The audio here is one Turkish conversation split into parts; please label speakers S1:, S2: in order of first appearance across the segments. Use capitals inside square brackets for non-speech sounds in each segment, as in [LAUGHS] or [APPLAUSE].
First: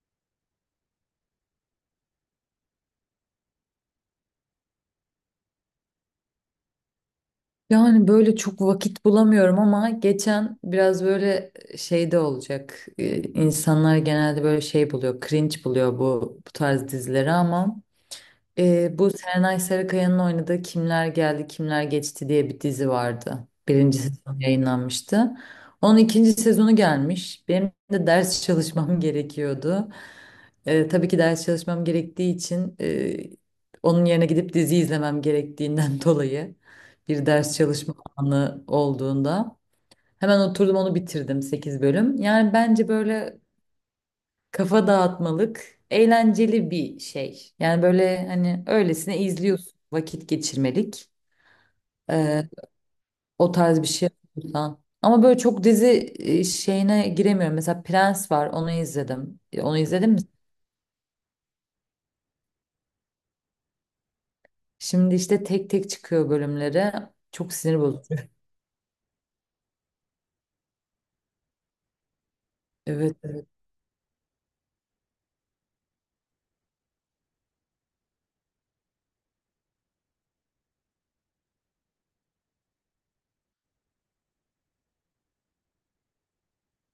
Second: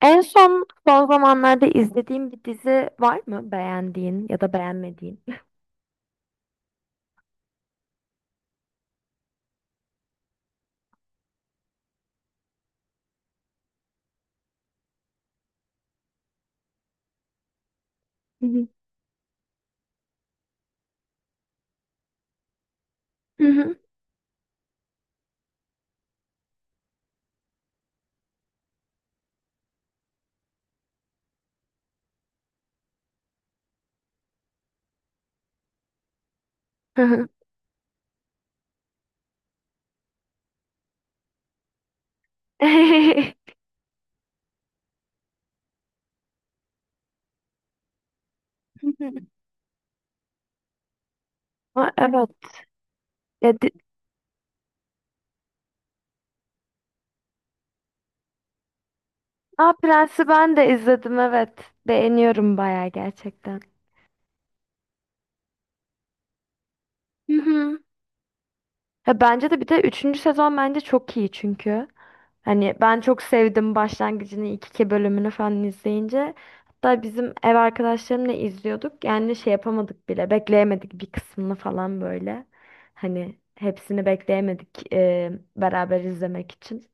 S1: En son son zamanlarda izlediğin bir dizi var mı beğendiğin ya da beğenmediğin?
S2: Yani böyle çok vakit bulamıyorum ama geçen biraz böyle şeyde olacak. İnsanlar genelde böyle şey buluyor, cringe buluyor bu tarz dizileri ama
S1: Hı hı.
S2: bu Serenay Sarıkaya'nın oynadığı Kimler Geldi Kimler Geçti diye bir dizi
S1: Hı
S2: vardı.
S1: hı.
S2: Birinci sezon yayınlanmıştı. Onun ikinci sezonu gelmiş. Benim de ders [LAUGHS] çalışmam gerekiyordu. Tabii ki ders çalışmam gerektiği için onun yerine gidip dizi izlemem gerektiğinden [LAUGHS] dolayı
S1: Hı
S2: bir
S1: hı.
S2: ders çalışma anı olduğunda hemen oturdum onu bitirdim 8 bölüm. Yani bence böyle
S1: [LAUGHS]
S2: kafa dağıtmalık, eğlenceli bir şey. Yani böyle hani
S1: Hı hı.
S2: öylesine izliyorsun, vakit geçirmelik.
S1: Aa, evet.
S2: Ee, o
S1: Ya, di-
S2: tarz bir şey yapıyorsan. Ama böyle çok dizi şeyine giremiyorum. Mesela Prens var, onu izledim.
S1: Aa,
S2: Onu izledin mi?
S1: Prens'i ben de izledim, evet. Beğeniyorum bayağı gerçekten.
S2: Şimdi işte tek tek çıkıyor bölümleri.
S1: Hı
S2: Çok
S1: hı.
S2: sinir bozucu.
S1: Ya bence de, bir de üçüncü sezon bence çok iyi çünkü. Hani ben
S2: Evet,
S1: çok
S2: evet.
S1: sevdim başlangıcını, ilk iki bölümünü falan izleyince. Hatta bizim ev arkadaşlarımla izliyorduk. Yani şey yapamadık bile. Bekleyemedik bir kısmını falan böyle. Hani hepsini bekleyemedik beraber izlemek için.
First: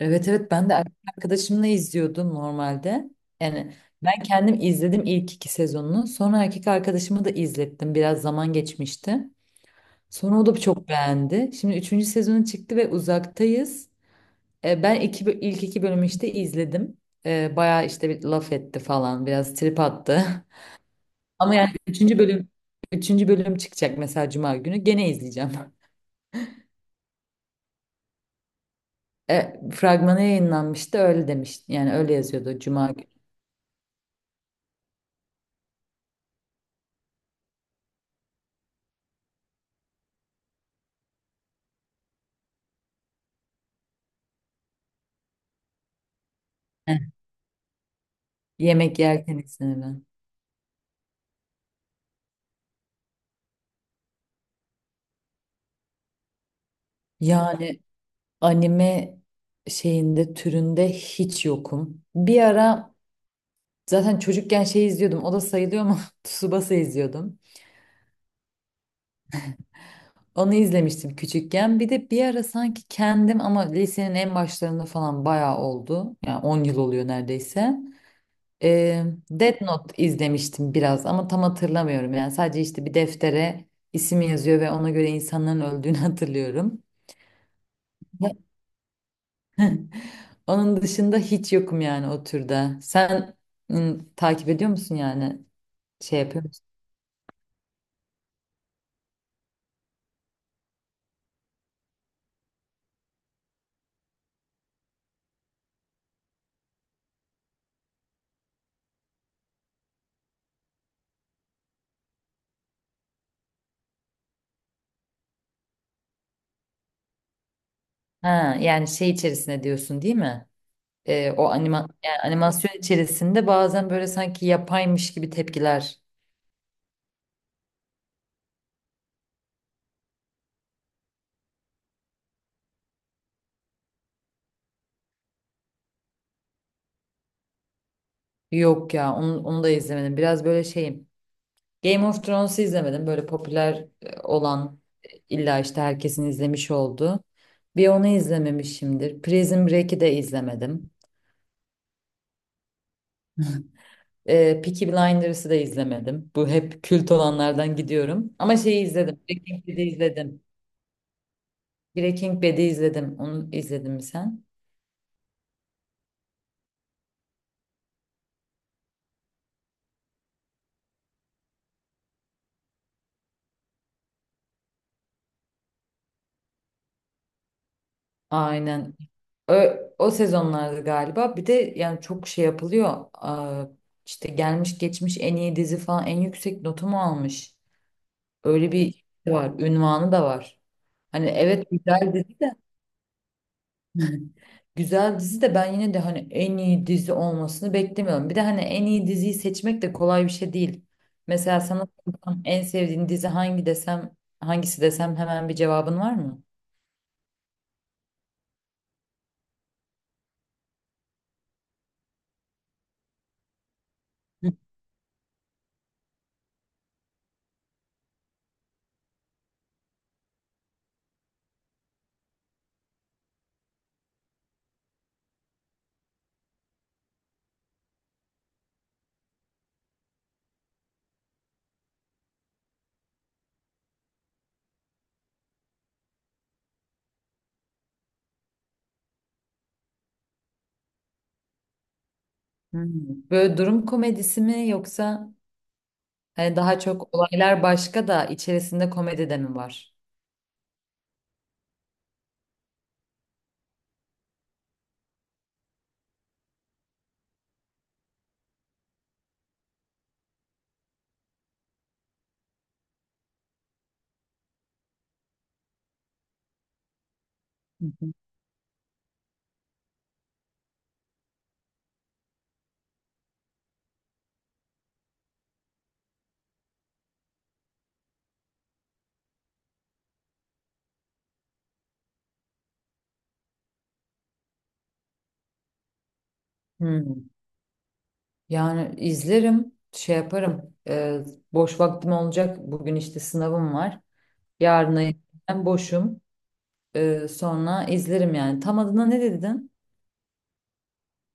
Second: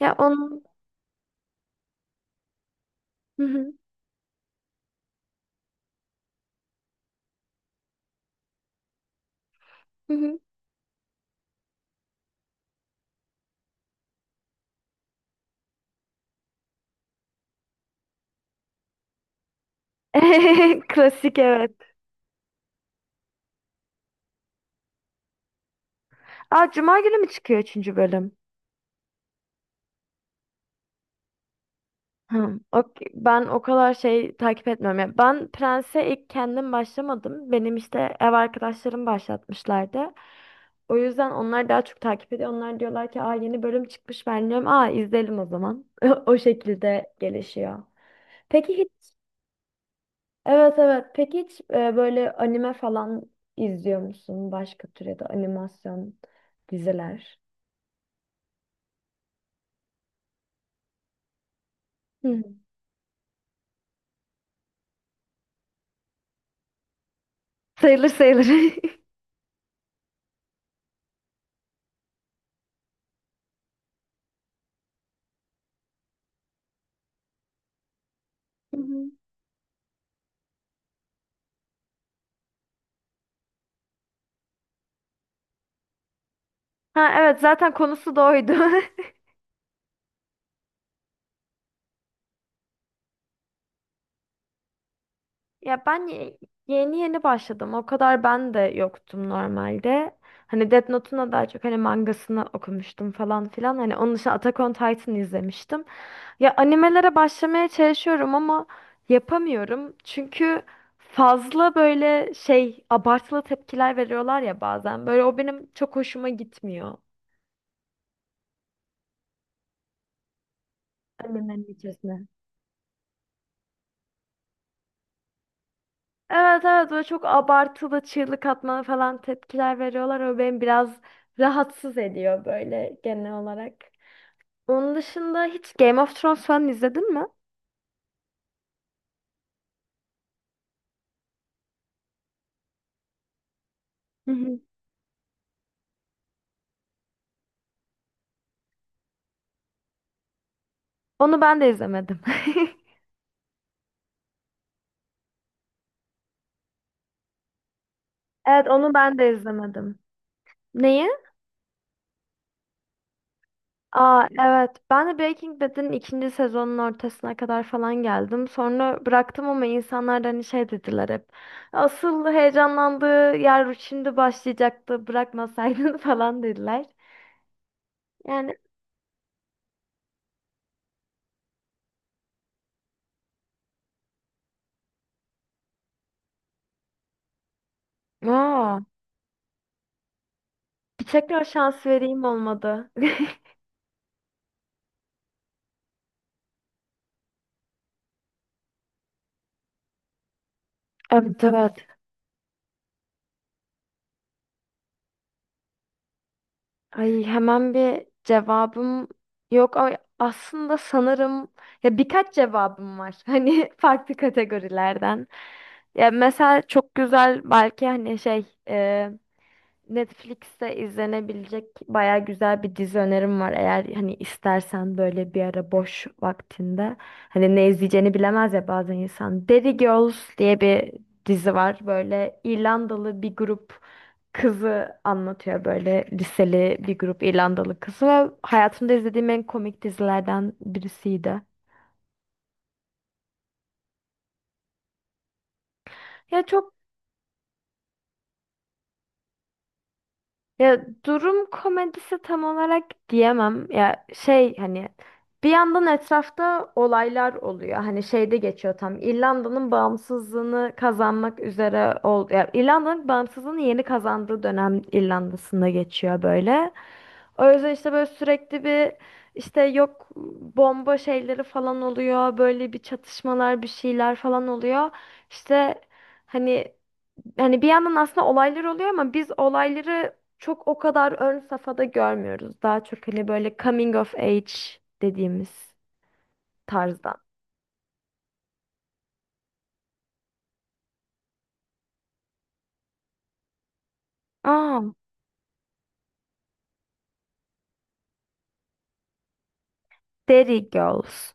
S1: Ya
S2: evet.
S1: onun...
S2: Ben de erkek arkadaşımla izliyordum normalde.
S1: Hı hı,
S2: Yani ben kendim izledim ilk iki sezonunu. Sonra erkek arkadaşımı da izlettim. Biraz zaman geçmişti.
S1: hı
S2: Sonra
S1: hı.
S2: o da çok beğendi. Şimdi üçüncü sezonu çıktı ve uzaktayız. Ben ilk iki bölümü işte izledim. Bayağı işte bir laf etti falan. Biraz trip attı.
S1: [LAUGHS] Klasik,
S2: [LAUGHS] Ama yani
S1: evet.
S2: üçüncü bölüm çıkacak mesela Cuma günü. Gene izleyeceğim. [LAUGHS]
S1: Aa, Cuma günü mü çıkıyor üçüncü bölüm?
S2: Fragmanı yayınlanmıştı öyle demiş. Yani öyle
S1: Hı,
S2: yazıyordu Cuma günü.
S1: Ben o kadar şey takip etmiyorum. Ya ben Prens'e ilk kendim başlamadım. Benim işte ev arkadaşlarım başlatmışlardı. O yüzden onlar daha çok takip ediyor. Onlar diyorlar ki aa yeni bölüm çıkmış, ben diyorum aa izleyelim o zaman. [LAUGHS] O
S2: Heh.
S1: şekilde gelişiyor. Peki
S2: Yemek
S1: hiç
S2: yerken izlenilen.
S1: evet, evet. Peki hiç böyle anime falan izliyor musun? Başka tür ya da animasyon diziler.
S2: Yani anime şeyinde türünde hiç yokum. Bir
S1: Hı.
S2: ara zaten çocukken şey izliyordum. O da sayılıyor ama [LAUGHS] Tsubasa izliyordum.
S1: Sayılır sayılır. [LAUGHS]
S2: Onu izlemiştim küçükken. Bir de bir ara sanki kendim ama lisenin en başlarında falan bayağı oldu. Yani 10 yıl oluyor neredeyse.
S1: Hı
S2: Ee,
S1: hı.
S2: Death Note izlemiştim biraz ama tam hatırlamıyorum. Yani sadece işte bir deftere isim yazıyor ve ona göre insanların öldüğünü [LAUGHS] hatırlıyorum.
S1: Ha evet, zaten konusu da oydu. [LAUGHS]
S2: Onun dışında hiç yokum yani o türde. Sen takip ediyor musun yani?
S1: Ya ben
S2: Şey
S1: ye-
S2: yapıyor musun?
S1: Yeni yeni başladım. O kadar ben de yoktum normalde. Hani Death Note'un da daha çok hani mangasını okumuştum falan filan. Hani onun dışında Attack on Titan izlemiştim. Ya animelere başlamaya çalışıyorum ama yapamıyorum. Çünkü fazla böyle şey abartılı tepkiler veriyorlar ya bazen. Böyle o benim çok hoşuma gitmiyor.
S2: Ha, yani şey içerisine diyorsun değil mi? O
S1: Animenin
S2: anima yani
S1: içerisinde.
S2: animasyon içerisinde bazen böyle sanki yapaymış gibi tepkiler.
S1: Evet evet, böyle çok abartılı çığlık atmalı falan tepkiler veriyorlar. O beni biraz rahatsız ediyor böyle genel olarak. Onun dışında hiç Game of Thrones falan izledin mi?
S2: Yok ya onu da izlemedim. Biraz böyle şeyim. Game of Thrones'u izlemedim. Böyle popüler
S1: Hı hı.
S2: olan illa işte herkesin izlemiş olduğu. Bir onu izlememişimdir. Prison Break'i de izlemedim.
S1: Onu ben de izlemedim. [LAUGHS]
S2: Peaky Blinders'ı da izlemedim. Bu hep kült olanlardan gidiyorum. Ama
S1: Evet,
S2: şeyi
S1: onu ben
S2: izledim.
S1: de
S2: Breaking Bad'i
S1: izlemedim.
S2: izledim.
S1: Neyi?
S2: Breaking Bad'i izledim. Onu izledin mi
S1: Aa
S2: sen?
S1: evet, ben de Breaking Bad'in ikinci sezonun ortasına kadar falan geldim. Sonra bıraktım ama insanlar da hani şey dediler hep. Asıl heyecanlandığı yer şimdi başlayacaktı bırakmasaydın [LAUGHS] falan dediler. Yani
S2: Aynen. O, sezonlarda galiba. Bir de yani çok şey yapılıyor. Aa, işte gelmiş geçmiş en iyi dizi falan en yüksek notu mu almış? Öyle
S1: aa.
S2: bir şey var. Ünvanı da var. Hani
S1: Tekrar
S2: evet
S1: şans
S2: güzel
S1: vereyim
S2: dizi de.
S1: olmadı. [LAUGHS]
S2: Güzel dizi de ben yine de hani en iyi dizi olmasını beklemiyorum. Bir de hani en iyi diziyi seçmek de kolay bir şey değil.
S1: Evet,
S2: Mesela
S1: evet.
S2: sana sorsam en sevdiğin dizi hangi desem, hangisi desem hemen bir cevabın var mı?
S1: Ay hemen bir cevabım yok ama aslında sanırım ya birkaç cevabım var. [LAUGHS] Hani farklı
S2: Hı.
S1: kategorilerden. Ya mesela çok güzel belki hani şey Netflix'te izlenebilecek baya güzel bir dizi önerim var. Eğer hani istersen böyle bir ara boş vaktinde hani ne izleyeceğini bilemez ya bazen insan. Derry Girls diye bir dizi var. Böyle İrlandalı bir grup kızı anlatıyor, böyle liseli bir grup İrlandalı kızı, ve hayatımda izlediğim en komik dizilerden birisiydi.
S2: Hmm. Böyle durum komedisi mi yoksa
S1: Ya
S2: hani
S1: çok
S2: daha çok olaylar başka da içerisinde komedi de mi var?
S1: Ya durum komedisi tam olarak diyemem. Ya şey hani bir yandan etrafta olaylar oluyor. Hani şeyde geçiyor tam. İrlanda'nın bağımsızlığını kazanmak üzere ol Ya İrlanda'nın bağımsızlığını yeni kazandığı dönem İrlanda'sında geçiyor böyle. O yüzden
S2: Hı
S1: işte böyle
S2: hı.
S1: sürekli bir işte yok bomba şeyleri falan oluyor. Böyle bir çatışmalar, bir şeyler falan oluyor. İşte hani hani bir yandan aslında olaylar oluyor ama biz olayları çok o kadar ön safhada görmüyoruz. Daha çok hani böyle coming of age dediğimiz tarzdan.
S2: Hmm. Yani izlerim, şey yaparım. Boş vaktim olacak. Bugün işte sınavım var.
S1: Aa,
S2: Yarına ben boşum. Sonra izlerim yani. Tam adına ne dedin?
S1: Derry Girls.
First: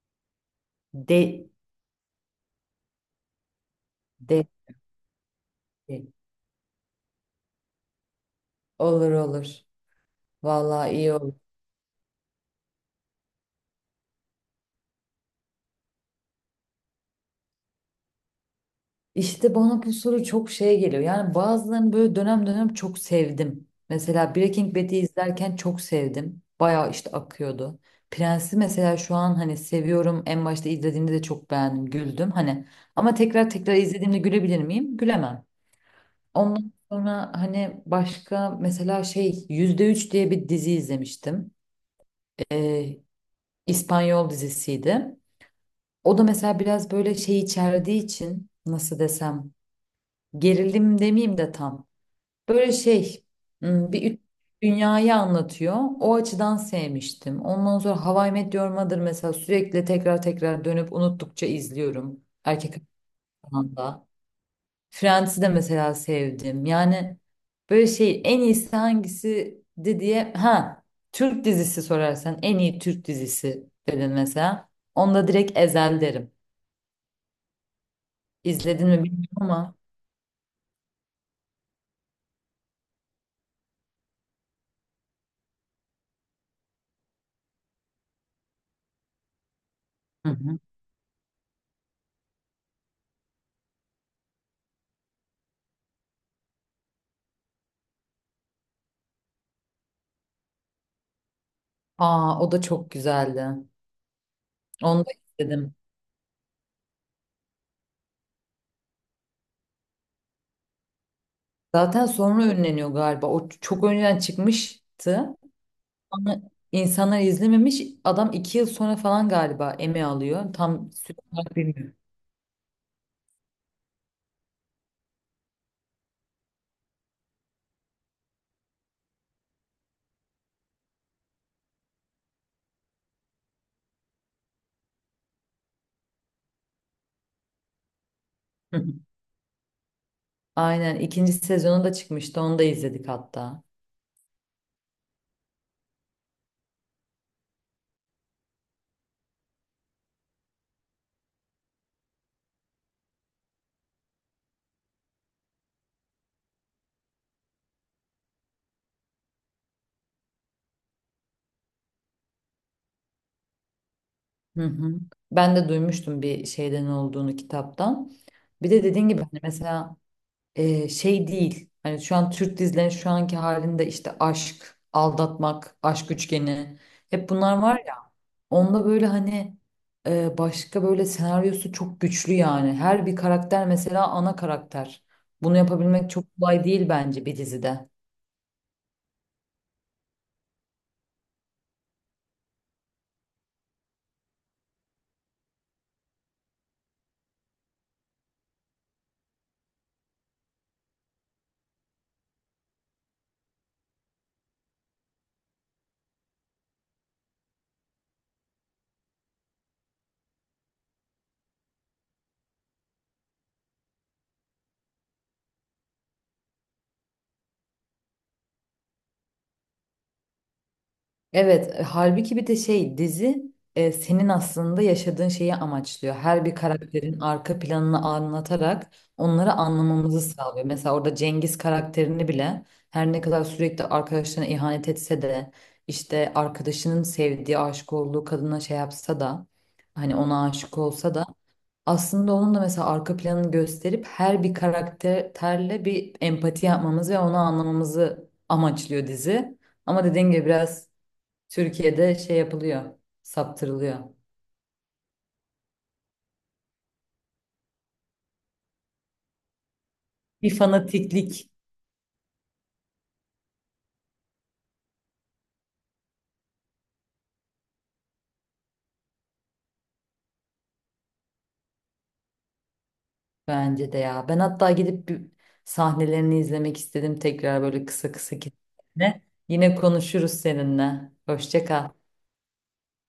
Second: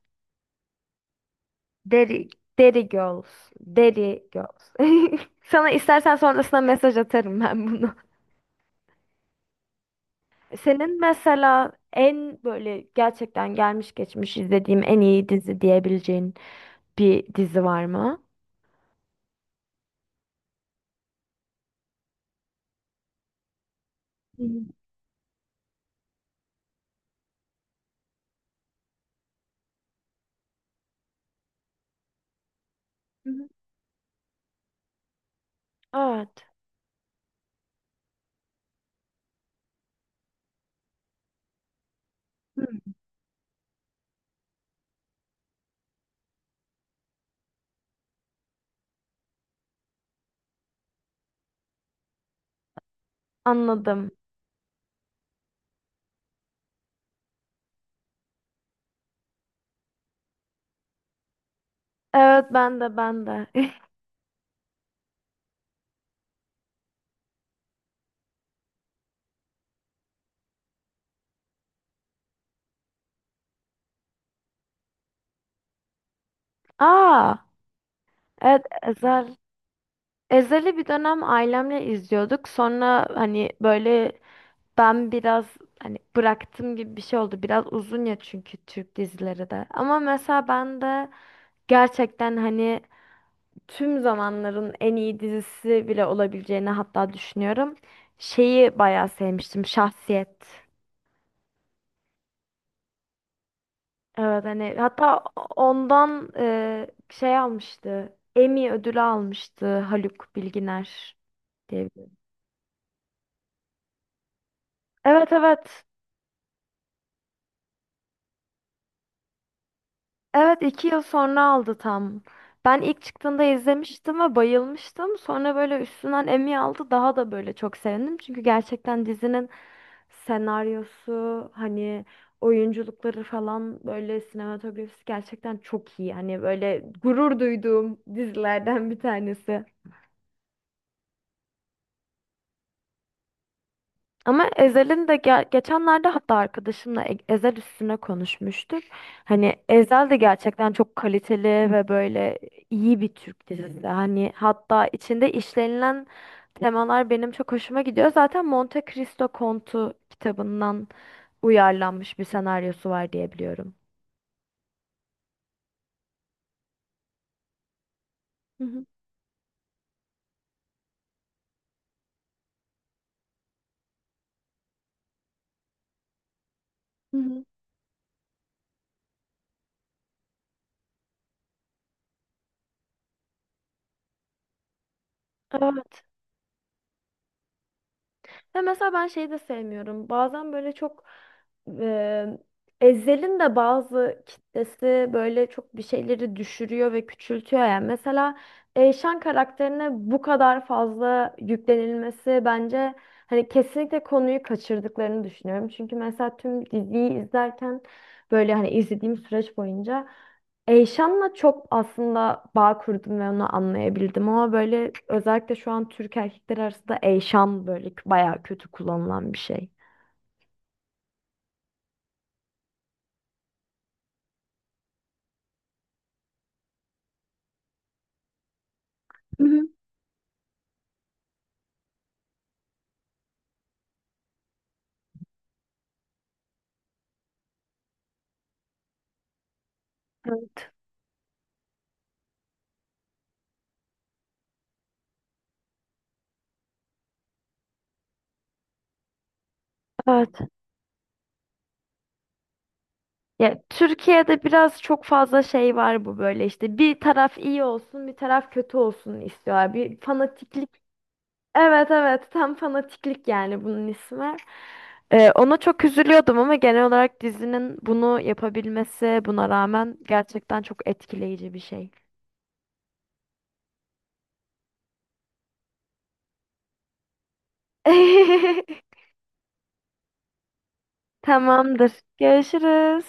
S2: De,
S1: Derry, Derry Girls. Derry
S2: De.
S1: Girls. [LAUGHS] Sana
S2: De.
S1: istersen sonrasında mesaj atarım ben bunu.
S2: Olur olur. Vallahi
S1: Senin
S2: iyi olur.
S1: mesela en böyle gerçekten gelmiş geçmiş izlediğim en iyi dizi diyebileceğin bir dizi var mı?
S2: İşte bana bu soru çok şey geliyor. Yani bazılarını böyle dönem dönem çok sevdim. Mesela
S1: Hı hı.
S2: Breaking Bad'i izlerken çok sevdim. Bayağı işte akıyordu. Prens'i mesela şu an hani seviyorum. En başta izlediğimde de çok beğendim, güldüm. Hani ama
S1: Hı hı.
S2: tekrar tekrar izlediğimde gülebilir miyim? Gülemem.
S1: Evet.
S2: Ondan sonra hani başka mesela şey %3 diye bir dizi izlemiştim.
S1: Hı.
S2: Ee, İspanyol dizisiydi. O da mesela biraz böyle şey içerdiği için nasıl desem gerilim demeyeyim de tam. Böyle şey
S1: Anladım.
S2: bir üç dünyayı anlatıyor. O açıdan sevmiştim. Ondan sonra How I Met Your Mother mesela sürekli tekrar tekrar dönüp unuttukça izliyorum.
S1: Evet
S2: Erkek
S1: ben de, ben de.
S2: Arkadaşlar'dan da. Friends'i de mesela sevdim. Yani böyle şey en iyisi hangisi de diye ha Türk dizisi sorarsan en iyi Türk dizisi dedin mesela. Onda direkt Ezel derim.
S1: [LAUGHS] Aa, evet
S2: İzledin mi bilmiyorum
S1: Ezel.
S2: ama.
S1: Ezel'i bir dönem ailemle izliyorduk. Sonra hani böyle ben biraz hani bıraktım gibi bir şey oldu. Biraz uzun ya çünkü Türk dizileri de. Ama
S2: Hı
S1: mesela
S2: hı.
S1: ben de gerçekten hani tüm zamanların en iyi dizisi bile olabileceğini hatta düşünüyorum. Şeyi bayağı sevmiştim. Şahsiyet.
S2: Aa, o da çok güzeldi.
S1: Evet hani
S2: Onu da
S1: hatta
S2: izledim.
S1: ondan şey almıştı. Emmy ödülü almıştı Haluk Bilginer diye.
S2: Zaten
S1: bir-
S2: sonra ünleniyor galiba. O çok önceden
S1: Evet,
S2: çıkmıştı.
S1: evet.
S2: Ama insanlar izlememiş. Adam 2 yıl sonra falan galiba Emmy alıyor.
S1: Evet, iki
S2: Tam
S1: yıl
S2: süre
S1: sonra
S2: olarak
S1: aldı
S2: bilmiyorum.
S1: tam. Ben ilk çıktığında izlemiştim ve bayılmıştım. Sonra böyle üstünden Emmy aldı, daha da böyle çok sevindim. Çünkü gerçekten dizinin senaryosu hani oyunculukları falan böyle sinematografisi gerçekten çok iyi. Hani böyle gurur duyduğum dizilerden bir
S2: [LAUGHS]
S1: tanesi.
S2: Aynen ikinci sezonu da çıkmıştı. Onu da izledik hatta.
S1: Ama Ezel'in de geçenlerde hatta arkadaşımla Ezel üstüne konuşmuştuk. Hani Ezel de gerçekten çok kaliteli ve böyle iyi bir Türk dizisi. Hani hatta içinde işlenilen temalar benim çok hoşuma gidiyor. Zaten Monte Cristo Kontu kitabından uyarlanmış bir senaryosu var diye biliyorum.
S2: Hı hı. Ben de duymuştum bir şeyden olduğunu kitaptan.
S1: Hı
S2: Bir de
S1: hı.
S2: dediğin gibi hani mesela şey değil. Hani şu an Türk dizilerinin şu anki halinde işte aşk, aldatmak, aşk üçgeni
S1: Hı
S2: hep
S1: hı.
S2: bunlar var ya. Onda böyle hani başka böyle senaryosu çok güçlü yani. Her bir karakter mesela ana karakter. Bunu
S1: Evet.
S2: yapabilmek çok kolay değil bence bir dizide.
S1: Ve mesela ben şeyi de sevmiyorum. Bazen böyle çok e, Ezhel'in de bazı kitlesi böyle çok bir şeyleri düşürüyor ve küçültüyor yani. Mesela Eyşan karakterine bu kadar fazla yüklenilmesi bence hani kesinlikle konuyu kaçırdıklarını düşünüyorum. Çünkü mesela tüm diziyi izlerken böyle hani izlediğim süreç boyunca Eyşan'la çok aslında bağ kurdum ve onu anlayabildim, ama böyle özellikle şu an Türk erkekler arasında Eyşan böyle bayağı kötü kullanılan bir şey.
S2: Evet, halbuki bir de şey dizi senin aslında yaşadığın şeyi amaçlıyor. Her bir karakterin arka planını anlatarak
S1: Hı
S2: onları
S1: hı.
S2: anlamamızı sağlıyor. Mesela orada Cengiz karakterini bile her ne kadar sürekli arkadaşlarına ihanet etse de işte arkadaşının sevdiği, aşık olduğu kadına şey yapsa da hani ona
S1: Evet.
S2: aşık olsa da aslında onun da mesela arka planını gösterip her bir karakterle bir empati yapmamız ve onu anlamamızı amaçlıyor dizi. Ama dediğin
S1: Evet.
S2: gibi biraz Türkiye'de şey yapılıyor,
S1: Ya
S2: saptırılıyor.
S1: Türkiye'de biraz çok fazla şey var bu, böyle işte bir taraf iyi olsun bir taraf kötü olsun istiyorlar. Bir
S2: Bir
S1: fanatiklik.
S2: fanatiklik
S1: Evet evet, tam fanatiklik yani bunun ismi. Ona çok üzülüyordum ama genel olarak dizinin bunu yapabilmesi buna rağmen gerçekten çok etkileyici bir şey.
S2: bence de ya. Ben hatta gidip bir sahnelerini izlemek istedim tekrar böyle kısa kısa
S1: [LAUGHS]
S2: kesitlerini. Yine konuşuruz seninle. Hoşça kal.
S1: Tamamdır. Görüşürüz.